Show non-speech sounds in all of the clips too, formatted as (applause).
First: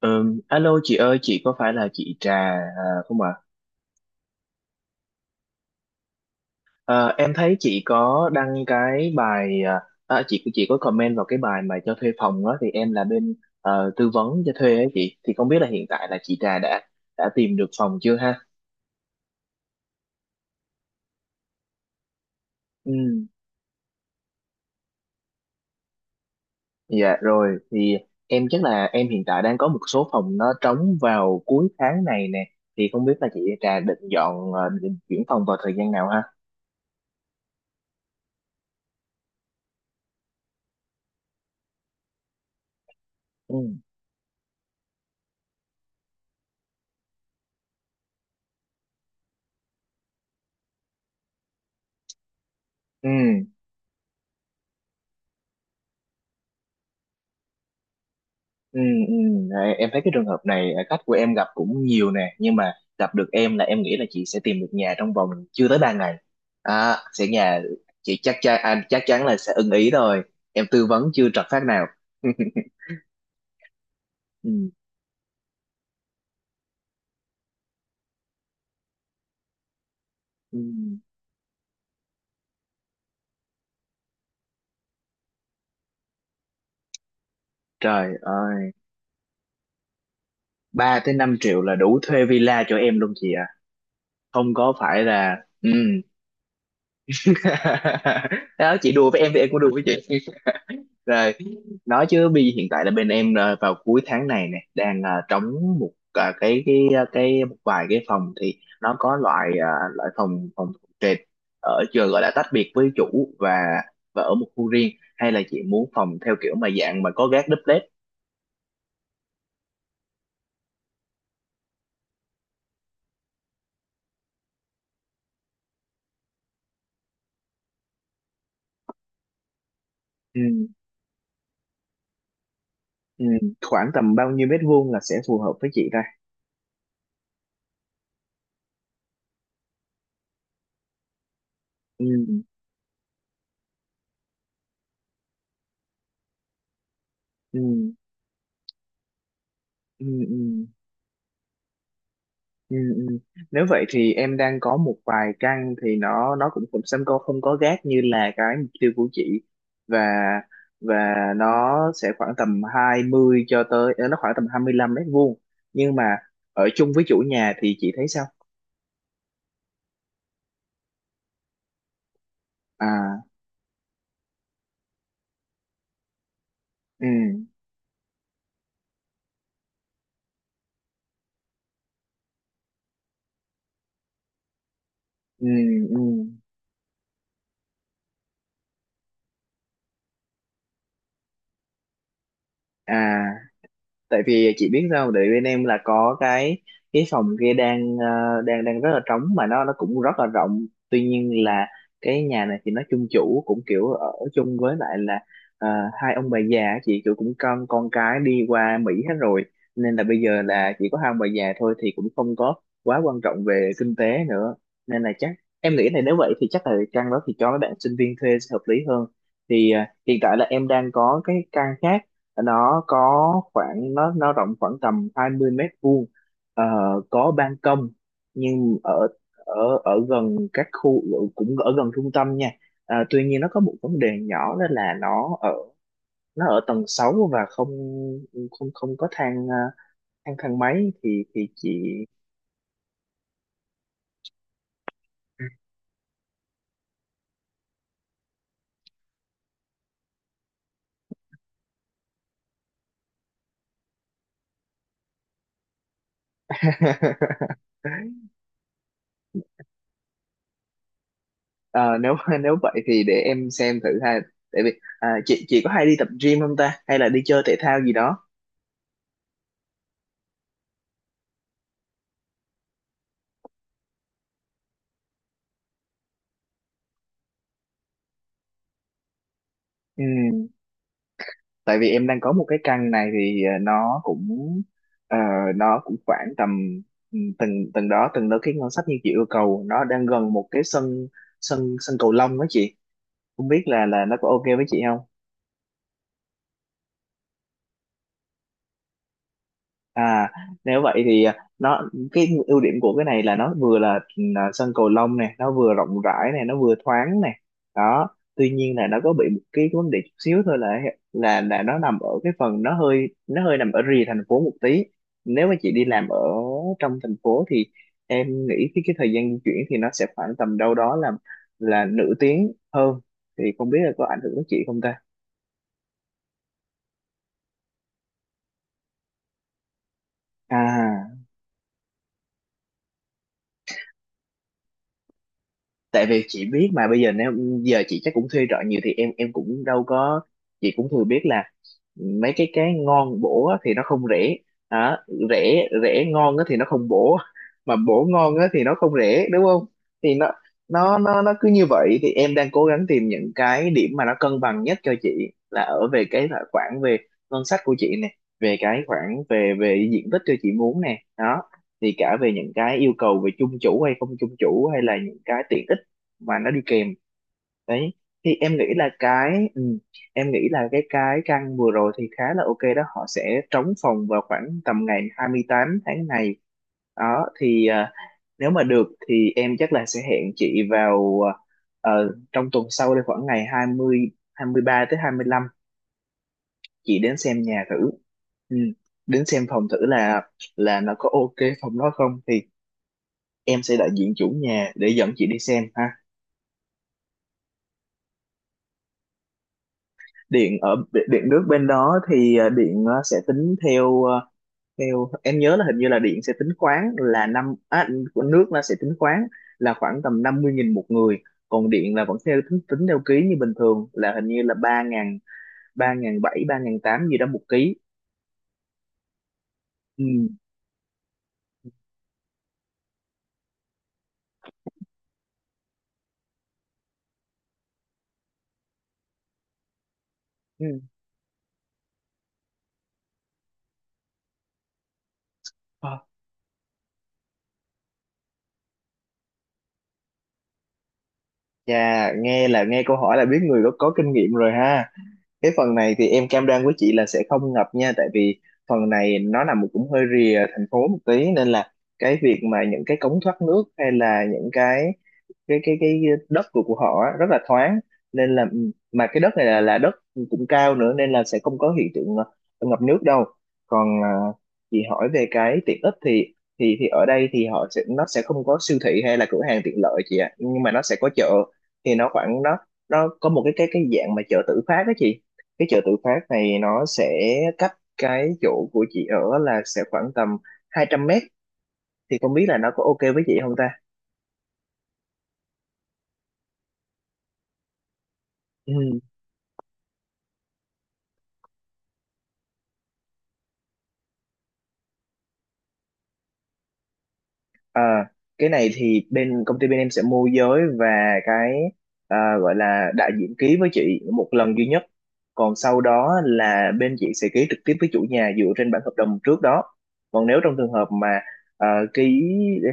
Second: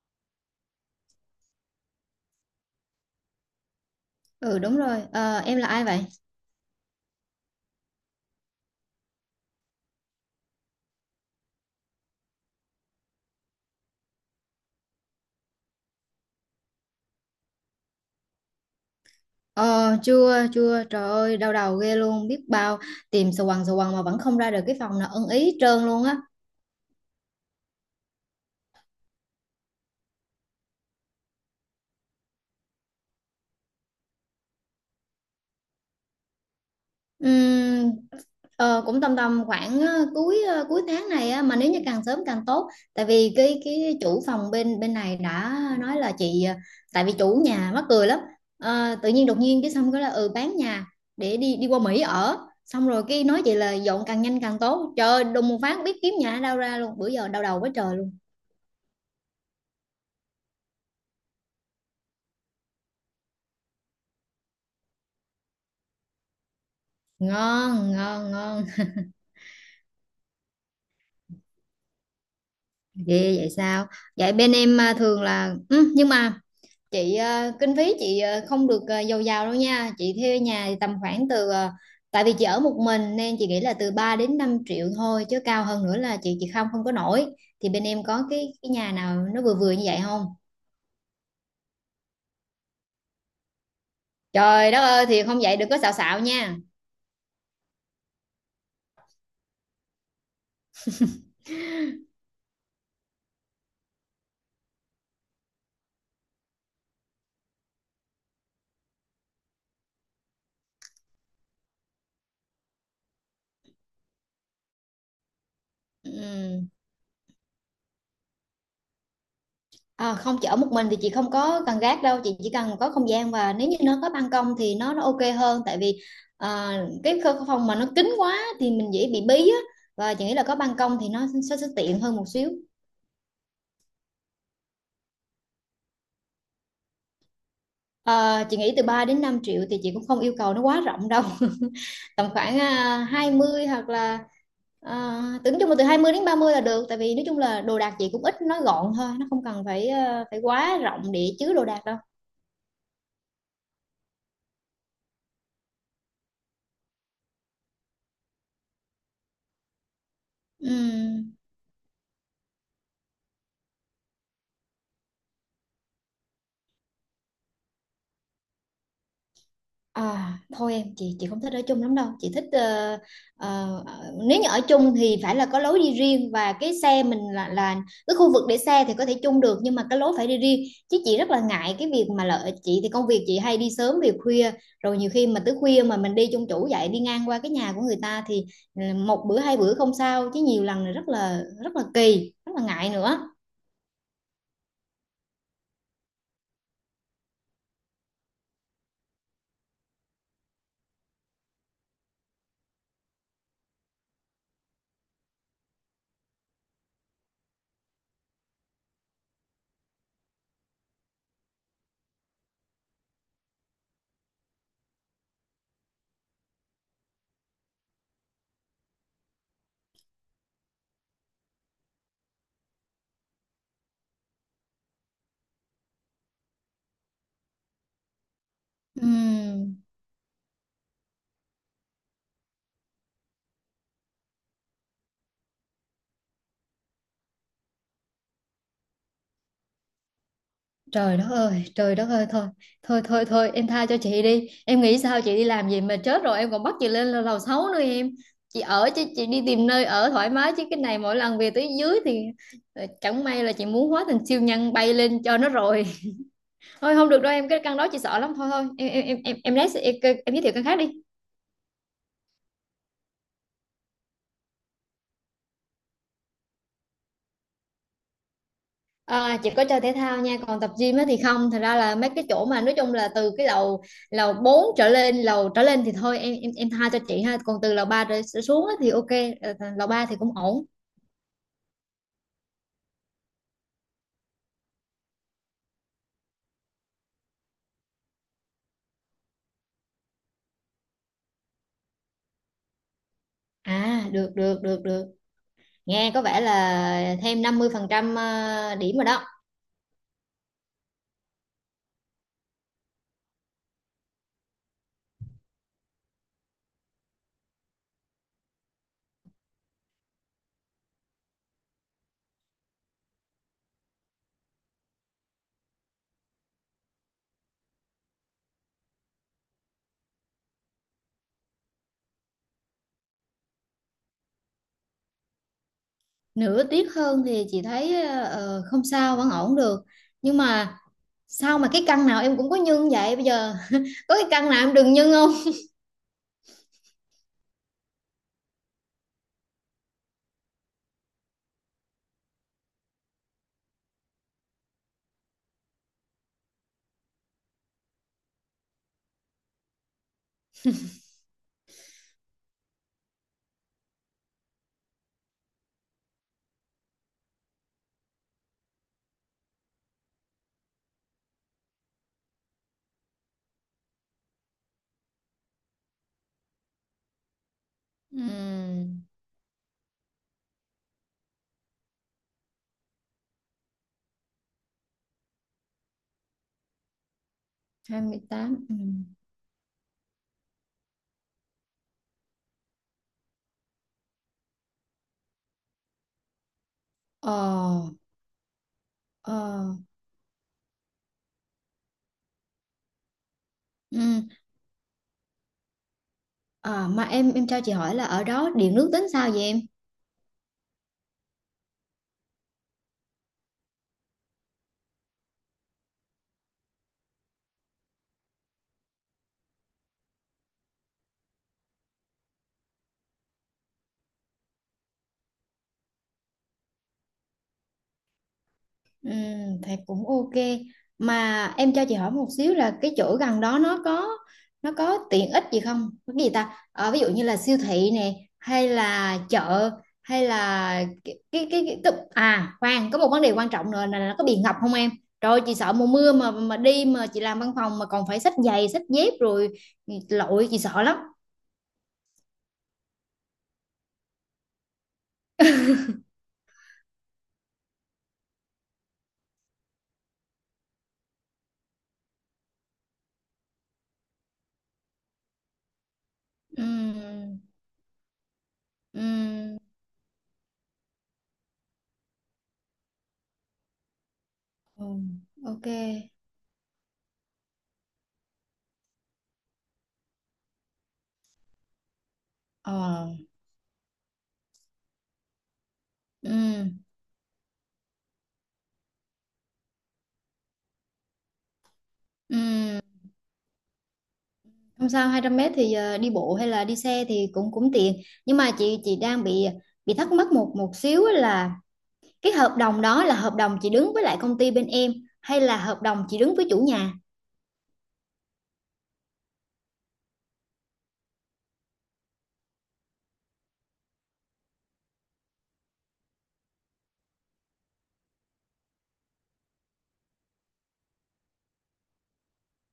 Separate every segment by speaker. Speaker 1: Alo chị ơi, chị có phải là chị Trà không ạ?
Speaker 2: Ừ Đúng rồi. Ờ, em là ai vậy?
Speaker 1: Ờ, em thấy chị có đăng cái bài chị có comment vào cái bài mà cho thuê phòng đó thì em là bên tư vấn cho thuê ấy chị. Thì không biết là hiện tại là chị Trà đã tìm được phòng chưa ha?
Speaker 2: Ờ Chưa chưa, trời ơi đau đầu ghê luôn, biết bao
Speaker 1: Ừ,
Speaker 2: tìm sờ quần mà vẫn không ra được cái phòng nào ưng ý hết trơn luôn á.
Speaker 1: dạ rồi thì em chắc là em hiện tại đang có một số phòng nó trống vào cuối tháng này nè. Thì không biết là chị Trà định dọn định chuyển phòng vào thời gian nào ha?
Speaker 2: Ừm, cũng tầm tầm khoảng cuối tháng này á, mà nếu như càng sớm càng tốt, tại vì cái
Speaker 1: Ừm.
Speaker 2: cái chủ phòng bên bên này đã nói là chị tại vì chủ nhà mắc cười lắm. Tự nhiên đột nhiên cái xong cái là ừ bán nhà để đi đi qua Mỹ ở, xong rồi
Speaker 1: Ừ.
Speaker 2: cái nói chị là dọn càng nhanh càng tốt, trời ơi đùng một phát biết kiếm nhà ở đâu ra luôn, bữa giờ đau đầu quá trời luôn.
Speaker 1: Ừ, ừ. Đấy, em thấy cái trường hợp này khách của em gặp cũng nhiều nè nhưng mà gặp được em là em nghĩ là chị sẽ tìm được nhà trong vòng chưa tới 3 ngày sẽ nhà
Speaker 2: Ngon
Speaker 1: chị
Speaker 2: ngon
Speaker 1: chắc chắn
Speaker 2: ngon.
Speaker 1: à, chắc chắn là sẽ ưng ý rồi, em tư vấn chưa trật phát nào. (laughs)
Speaker 2: Ghê vậy sao? Vậy bên
Speaker 1: Ừ,
Speaker 2: em thường là ừ, nhưng mà chị kinh phí chị không được giàu giàu đâu nha, chị thuê
Speaker 1: ừ.
Speaker 2: nhà thì tầm khoảng từ tại vì chị ở một mình nên chị nghĩ là từ 3 đến 5 triệu thôi, chứ cao hơn nữa là chị không không có nổi. Thì bên em
Speaker 1: Trời
Speaker 2: có cái
Speaker 1: ơi,
Speaker 2: cái nhà nào nó vừa vừa như vậy không?
Speaker 1: 3 tới 5 triệu là đủ thuê villa cho em luôn chị ạ, không
Speaker 2: Trời
Speaker 1: có
Speaker 2: đất
Speaker 1: phải
Speaker 2: ơi, thì
Speaker 1: là.
Speaker 2: không vậy đừng
Speaker 1: Ừ.
Speaker 2: có xạo xạo nha.
Speaker 1: (laughs) Đó, chị đùa với em thì em cũng đùa với chị. Rồi, nói chứ bây hiện tại là bên em vào cuối tháng này nè đang trống một cái cái một vài cái phòng thì nó có loại loại phòng phòng trệt ở trường gọi là tách biệt với chủ và ở một khu riêng, hay là chị muốn phòng theo kiểu
Speaker 2: Ừ.
Speaker 1: mà dạng mà có gác đúp led.
Speaker 2: À không, chị ở một mình thì chị không có cần gác đâu, chị chỉ cần có không gian và nếu như nó có ban công thì nó ok hơn, tại vì à, phòng mà nó kín quá thì mình dễ bị bí á, và chị nghĩ là có
Speaker 1: Ừ,
Speaker 2: ban công thì nó sẽ tiện hơn một xíu.
Speaker 1: ừ. Khoảng tầm bao nhiêu mét vuông là sẽ phù hợp với chị ta?
Speaker 2: Chị nghĩ từ 3 đến 5 triệu thì chị cũng không yêu cầu nó quá rộng đâu.
Speaker 1: Ừ,
Speaker 2: (laughs) Tầm khoảng 20 hoặc là tưởng chung là từ 20 đến 30 là được, tại vì nói chung
Speaker 1: ừ,
Speaker 2: là đồ đạc chị cũng ít, nó gọn thôi, nó không cần phải
Speaker 1: ừ,
Speaker 2: phải
Speaker 1: ừ.
Speaker 2: quá rộng để chứa đồ đạc đâu.
Speaker 1: Ừ, ừ. Nếu vậy thì em đang có một vài căn thì nó cũng cũng sẽ không không có gác như là cái mục tiêu của chị, và và
Speaker 2: Ừm.
Speaker 1: nó sẽ khoảng tầm 20 cho tới nó khoảng tầm 25 mét vuông, nhưng mà ở chung với chủ nhà thì chị thấy sao?
Speaker 2: À thôi em, chị không thích ở chung lắm đâu, chị thích
Speaker 1: À,
Speaker 2: ờ, nếu như ở chung thì phải là có lối đi riêng, và cái xe
Speaker 1: ừ,
Speaker 2: mình là cái khu vực để xe thì có thể chung được, nhưng mà cái lối phải đi riêng. Chứ chị rất là ngại cái việc mà lợi chị thì công việc chị hay đi sớm về khuya, rồi nhiều khi mà
Speaker 1: ừ,
Speaker 2: tới khuya mà
Speaker 1: ừ
Speaker 2: mình đi chung chủ vậy, đi ngang qua cái nhà của người ta thì ừ, một bữa hai bữa không sao, chứ nhiều lần là rất là rất là kỳ, rất là ngại nữa.
Speaker 1: à, tại vì chị biết sao không? Tại bên em là có cái phòng kia đang đang rất là trống mà nó cũng rất là rộng, tuy nhiên là cái nhà này thì nó chung chủ cũng kiểu ở chung với lại là ờ, hai ông bà già á chị, kiểu cũng con cái đi qua Mỹ hết rồi, nên là bây giờ là chỉ có hai ông bà già thôi thì cũng không có quá quan trọng về kinh tế nữa, nên là chắc em nghĩ là nếu vậy thì chắc là căn đó thì cho mấy bạn sinh viên thuê sẽ hợp lý hơn. Thì hiện tại là em đang có cái căn khác, nó có khoảng nó rộng khoảng tầm 20 mét vuông. Ờ, có ban công nhưng ở ở
Speaker 2: Ừm.
Speaker 1: ở gần các khu, cũng ở gần trung tâm nha. Ờ, tuy nhiên nó có một vấn đề nhỏ đó là nó ở tầng 6 và không không không có thang thang thang máy thì chị.
Speaker 2: Trời đất ơi thôi, thôi em tha cho chị đi. Em nghĩ sao chị đi làm gì mà chết rồi em còn bắt chị lên lầu lầu sáu nữa em. Chị ở chứ, chị đi tìm nơi ở thoải mái, chứ cái này mỗi lần về tới dưới thì chẳng may là chị muốn hóa thành siêu nhân bay lên cho nó rồi. (laughs) Thôi không được đâu em, cái căn đó chị sợ
Speaker 1: (laughs)
Speaker 2: lắm, thôi thôi. Em lấy em giới thiệu căn khác đi.
Speaker 1: Ờ, nếu nếu vậy thì để em xem thử ha, tại vì chị có hay đi tập gym không ta, hay là đi chơi thể thao gì đó?
Speaker 2: À, chỉ có chơi thể thao nha, còn tập gym á thì không, thật ra là mấy cái chỗ mà nói chung là từ cái lầu lầu 4 trở lên lầu trở lên thì thôi, em tha cho chị ha, còn từ lầu ba trở trở xuống á thì ok. Lầu
Speaker 1: Ừ,
Speaker 2: ba thì cũng ổn.
Speaker 1: tại vì em đang có một cái căn này thì nó cũng ờ, nó cũng khoảng tầm ừ, từng từng đó cái ngân sách như chị yêu cầu, nó đang gần một cái sân sân sân cầu lông đó chị, không biết là
Speaker 2: À
Speaker 1: nó có
Speaker 2: được
Speaker 1: ok
Speaker 2: được
Speaker 1: với chị
Speaker 2: được
Speaker 1: không?
Speaker 2: được nghe có vẻ là thêm 50% điểm rồi đó.
Speaker 1: À, nếu vậy thì nó cái ưu điểm của cái này là nó vừa là sân cầu lông này, nó vừa rộng rãi này, nó vừa thoáng này. Đó, tuy nhiên là nó có bị một cái vấn đề chút xíu thôi là nó nằm ở cái phần nó hơi nằm ở rìa thành phố một tí. Nếu mà chị đi làm ở trong thành phố thì em nghĩ cái thời gian di chuyển thì nó sẽ khoảng tầm đâu đó là nửa tiếng hơn. Thì không biết là có ảnh hưởng đến chị không ta?
Speaker 2: Nửa tiết hơn thì chị thấy không sao, vẫn ổn được. Nhưng mà
Speaker 1: À.
Speaker 2: sao mà cái căn nào em cũng có nhân vậy bây giờ? (laughs) Có cái căn nào em đừng nhân không?
Speaker 1: Tại vì chị biết mà bây giờ nếu giờ chị chắc cũng thuê trọ nhiều thì em cũng đâu có, chị cũng thừa biết là mấy cái ngon bổ á thì nó không rẻ. Đó, rẻ rẻ ngon á thì nó không bổ, mà bổ ngon á thì nó không rẻ đúng không? Thì nó cứ như vậy thì em đang cố gắng tìm những cái điểm mà nó cân bằng nhất cho chị, là ở về cái là khoản về ngân sách của chị nè, về cái khoản về về diện tích cho chị muốn nè đó, thì cả về những cái yêu cầu về chung chủ hay không chung chủ, hay là những cái tiện ích mà nó đi kèm đấy. Thì em nghĩ là
Speaker 2: Ừm,
Speaker 1: cái ừ, em nghĩ là cái căn vừa rồi thì khá là ok đó, họ sẽ trống phòng vào khoảng tầm ngày 28 tháng này đó. Thì nếu mà
Speaker 2: 28, ừ.
Speaker 1: được thì em chắc là sẽ hẹn chị vào trong tuần sau đây khoảng ngày hai hai mươi ba tới hai mươi lăm, chị đến xem nhà thử.
Speaker 2: Ờ.
Speaker 1: Ừ. Đến xem phòng
Speaker 2: Ờ,
Speaker 1: thử là nó có ok phòng đó không, thì em sẽ đại
Speaker 2: ừ.
Speaker 1: diện chủ nhà để dẫn chị đi xem ha.
Speaker 2: À, mà em cho chị hỏi là ở đó điện nước tính sao vậy em?
Speaker 1: Điện ở điện nước bên đó thì điện sẽ tính theo theo em nhớ là hình như là điện sẽ tính khoáng là năm nước nó sẽ tính khoáng là khoảng tầm 50.000 một người, còn điện là vẫn theo tính, tính theo ký như bình thường là hình như là ba ngàn bảy ba ngàn tám gì đó một ký.
Speaker 2: Ừ, thì
Speaker 1: Ừ.
Speaker 2: cũng ok. Mà em cho chị hỏi một xíu là cái chỗ gần đó nó có tiện ích gì không? Có cái gì ta? Ờ, ví dụ như là siêu thị nè, hay là chợ, hay
Speaker 1: Ừ.
Speaker 2: là à khoan, có một vấn đề quan trọng nữa là nó có bị ngập không em? Rồi chị sợ mùa
Speaker 1: Ờ,
Speaker 2: mưa mà đi mà chị làm văn phòng mà còn phải xách giày, xách dép rồi lội, chị sợ lắm.
Speaker 1: Chà, nghe là nghe câu hỏi là biết người có kinh nghiệm rồi ha. Cái phần này thì em cam đoan với chị là sẽ không ngập nha, tại vì phần này nó nằm cũng hơi rìa thành phố một tí nên là cái việc mà những cái cống thoát nước hay là những cái đất
Speaker 2: Ừ.
Speaker 1: của họ á, rất là thoáng, nên là mà cái đất này
Speaker 2: Ừ.
Speaker 1: là đất cũng cao nữa, nên là sẽ không có hiện tượng ngập nước đâu. Còn chị
Speaker 2: Ừ,
Speaker 1: hỏi về cái
Speaker 2: ok.
Speaker 1: tiện ích thì ở đây thì họ sẽ nó sẽ không có siêu thị hay là cửa hàng tiện lợi chị ạ, nhưng mà nó sẽ có chợ. Thì nó khoảng
Speaker 2: Ờ,
Speaker 1: nó có một cái dạng mà chợ tự phát đó chị, cái chợ tự phát này
Speaker 2: ừ,
Speaker 1: nó sẽ cách cái chỗ của chị ở là sẽ khoảng tầm 200 mét, thì không biết là nó
Speaker 2: ừ.
Speaker 1: có ok với chị không
Speaker 2: Không sao, 200 m thì đi bộ hay là đi xe thì cũng cũng tiện. Nhưng mà chị
Speaker 1: ta?
Speaker 2: đang bị thắc mắc một một xíu á là cái hợp đồng đó là hợp đồng chị đứng với lại công ty bên em, hay là hợp đồng chị đứng với chủ nhà?
Speaker 1: À, cái này thì bên công ty bên em sẽ môi giới và cái gọi là đại diện ký với chị một lần duy nhất. Còn sau đó là bên chị sẽ ký trực tiếp với chủ nhà dựa trên bản hợp đồng trước đó. Còn nếu trong trường hợp mà à, ký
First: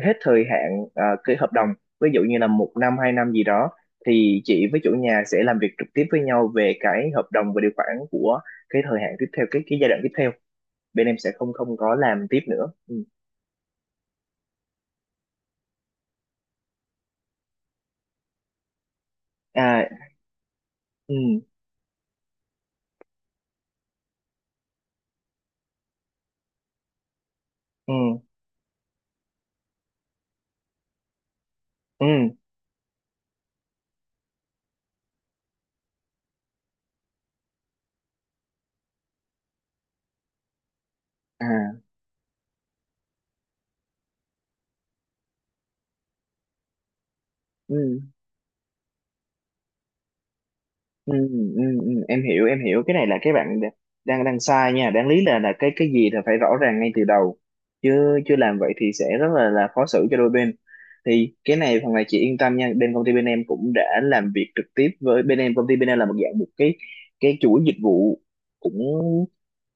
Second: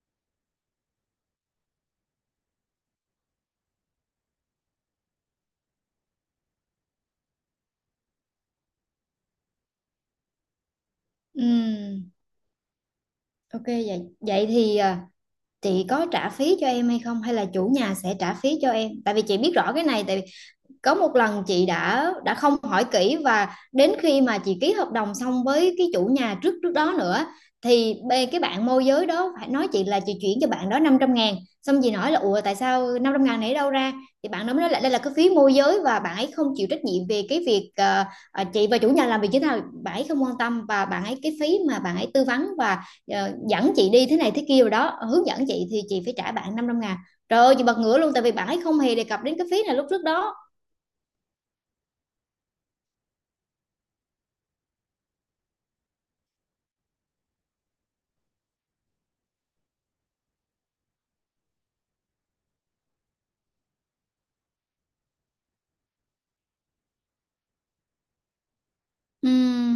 Speaker 1: hết thời hạn ký hợp đồng, ví dụ như là một năm hai năm gì đó, thì chị với chủ nhà sẽ làm việc trực tiếp với nhau về cái hợp đồng và điều khoản của cái thời hạn tiếp theo, cái giai đoạn tiếp theo. Bên em sẽ
Speaker 2: Ừ,
Speaker 1: không không có làm tiếp nữa. Ừ.
Speaker 2: ok vậy. Vậy thì chị có trả phí cho em hay không hay là chủ nhà sẽ trả phí cho em? Tại vì chị biết rõ cái
Speaker 1: À,
Speaker 2: này, tại có một
Speaker 1: ừ,
Speaker 2: lần chị đã không hỏi kỹ, và đến khi mà chị ký hợp đồng xong với cái chủ nhà trước trước đó nữa
Speaker 1: ừ.
Speaker 2: thì bê cái bạn môi giới đó phải nói chị là chị chuyển cho bạn đó 500.000. Xong chị
Speaker 1: Ừ,
Speaker 2: nói là ủa tại sao 500.000 này đâu ra? Thì bạn đó mới nói là đây là cái phí môi giới, và bạn ấy không chịu trách nhiệm về cái việc chị và chủ nhà làm việc như thế nào, bạn ấy không quan tâm, và bạn ấy cái phí mà
Speaker 1: à,
Speaker 2: bạn ấy tư vấn và dẫn chị đi thế này thế kia rồi đó hướng dẫn chị thì chị phải trả bạn 500.000. Trời ơi, chị bật ngửa
Speaker 1: ừ.
Speaker 2: luôn, tại vì bạn ấy không hề đề cập đến cái phí này lúc trước đó.
Speaker 1: Ừ, ừ, ừ, em hiểu cái này là cái bạn đ- đang đang sai nha, đáng lý là cái gì là phải rõ ràng ngay từ đầu, chứ chưa làm vậy thì sẽ rất là khó xử cho đôi bên. Thì cái này phần này chị yên tâm nha, bên công ty bên em cũng đã làm việc trực tiếp với bên em công ty bên em là một dạng một cái chuỗi dịch vụ, cũng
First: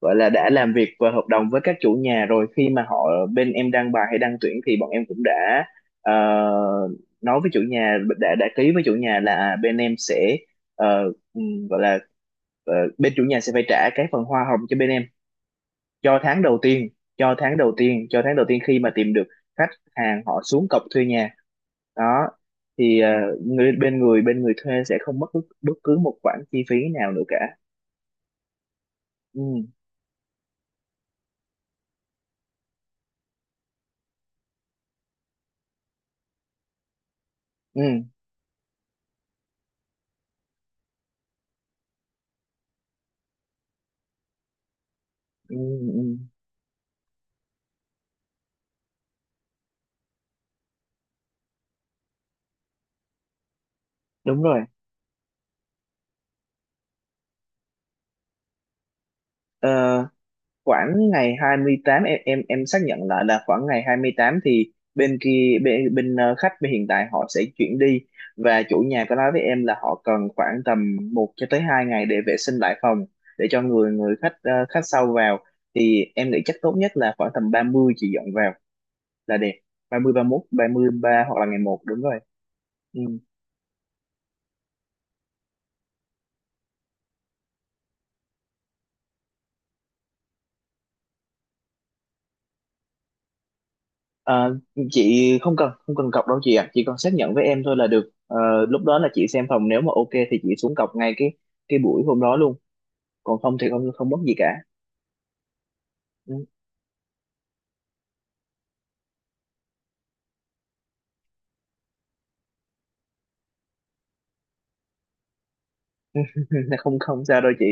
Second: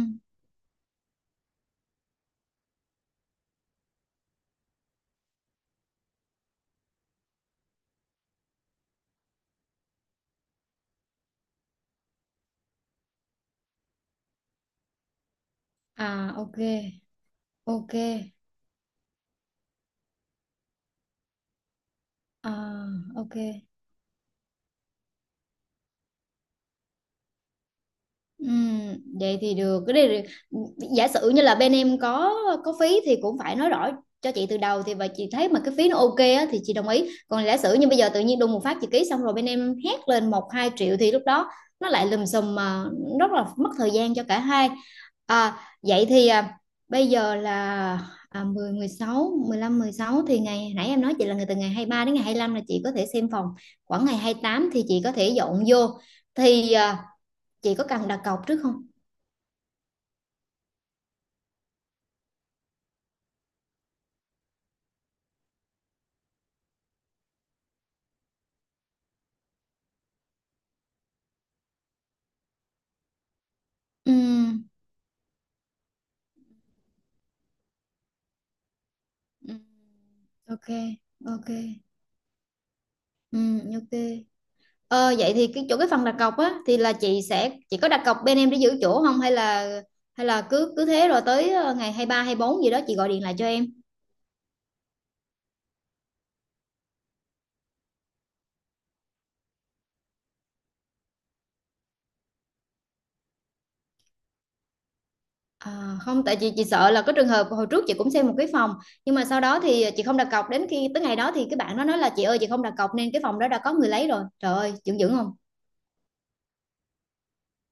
Speaker 1: gọi là đã làm việc và hợp đồng với các chủ nhà rồi, khi mà họ bên em đăng bài hay đăng tuyển thì bọn em cũng đã ờ, nói với chủ nhà đã ký với chủ nhà là bên em sẽ ờ, ừ, gọi là bên chủ nhà sẽ phải trả cái phần hoa hồng cho bên em cho
Speaker 2: À
Speaker 1: tháng
Speaker 2: ok,
Speaker 1: đầu tiên cho tháng đầu
Speaker 2: ok,
Speaker 1: tiên cho tháng đầu tiên khi mà tìm được khách hàng, họ xuống cọc thuê nhà đó.
Speaker 2: à
Speaker 1: Thì
Speaker 2: ok.
Speaker 1: người bên người bên người thuê sẽ không mất bất, bất cứ một khoản chi phí nào nữa cả.
Speaker 2: Ừm, vậy thì
Speaker 1: Ừ,
Speaker 2: được, cái này giả sử như là bên em có phí thì cũng phải nói rõ cho chị từ đầu, thì và chị thấy mà cái phí nó ok á thì chị đồng ý, còn giả sử
Speaker 1: ừ,
Speaker 2: như bây giờ tự nhiên đùng một phát chị ký xong rồi bên em hét lên 1-2 triệu thì lúc đó nó lại lùm xùm, mà rất là mất thời gian cho cả hai.
Speaker 1: ừ, ừ, ừ.
Speaker 2: Vậy thì bây giờ là 10 16 15, 16 thì ngày nãy em nói chị là người từ ngày 23 đến ngày 25 là chị có thể xem phòng, khoảng ngày hai
Speaker 1: Đúng
Speaker 2: mươi
Speaker 1: rồi.
Speaker 2: tám thì chị có thể dọn vô. Thì chị có cần đặt cọc trước không?
Speaker 1: Ờ, khoảng ngày 28 em xác nhận lại là khoảng ngày 28 thì bên kia bên, bên khách bên hiện tại họ sẽ chuyển đi, và chủ nhà có nói với em là họ cần khoảng tầm một cho tới hai ngày để vệ sinh lại phòng để cho người người khách
Speaker 2: Ừm,
Speaker 1: khách sau vào. Thì em nghĩ chắc tốt nhất là khoảng tầm 30 chị dọn vào là đẹp,
Speaker 2: ừm,
Speaker 1: 30 31 ba
Speaker 2: ok,
Speaker 1: mốt ba mươi ba hoặc là
Speaker 2: ok,
Speaker 1: ngày một, đúng rồi. Ừ.
Speaker 2: ok. Ờ, vậy thì cái chỗ cái phần đặt cọc á thì là chị sẽ chị có đặt cọc bên em để giữ chỗ không, hay là hay là cứ cứ thế rồi tới ngày 23-24 gì đó chị gọi điện lại cho em.
Speaker 1: Ờ, chị không cần không cần cọc đâu chị ạ, chị còn xác nhận với em thôi là được. Ờ, lúc đó là chị xem phòng nếu mà ok thì chị xuống cọc ngay cái buổi hôm đó luôn, còn không thì không không mất gì cả.
Speaker 2: À không,
Speaker 1: Ừ.
Speaker 2: tại chị sợ là có trường hợp hồi trước chị cũng xem một cái phòng, nhưng mà sau đó thì chị không đặt cọc, đến khi tới ngày đó thì cái bạn nó nói là chị ơi chị không đặt cọc nên cái phòng đó đã có người lấy rồi. Trời ơi, dựng dữ không?
Speaker 1: (laughs) Không không sao đâu chị,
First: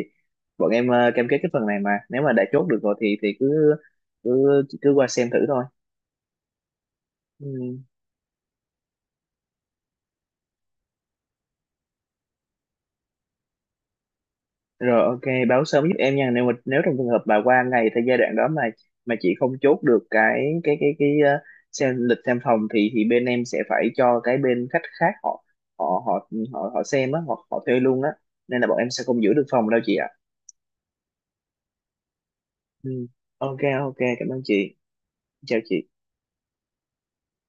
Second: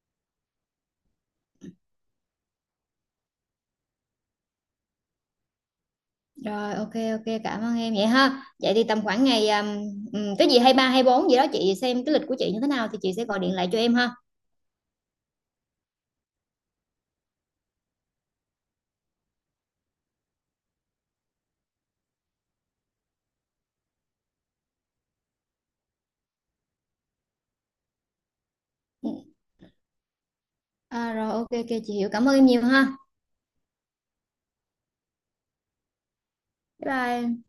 Speaker 1: bọn em cam kết cái phần này mà nếu mà đã chốt được rồi thì cứ cứ cứ qua xem thử thôi.
Speaker 2: Rồi ok ok, cảm
Speaker 1: Ừ.
Speaker 2: ơn em vậy ha. Vậy thì tầm khoảng ngày cái gì 23-24 gì đó chị xem cái lịch của chị như thế nào thì chị sẽ gọi điện lại cho em ha.
Speaker 1: Rồi ok, báo sớm giúp em nha. Nếu mà nếu trong trường hợp bà qua ngày thời giai đoạn đó mà chị không chốt được cái xem lịch xem phòng thì bên em sẽ phải cho cái bên khách khác họ họ họ họ họ xem á, hoặc họ thuê luôn á. Nên là bọn em sẽ
Speaker 2: Ừ.
Speaker 1: không giữ được phòng đâu chị ạ.
Speaker 2: À, rồi ok ok chị hiểu, cảm ơn em nhiều ha.
Speaker 1: Ừ. Ok ok, cảm ơn chị. Chào chị.
Speaker 2: Bye bye.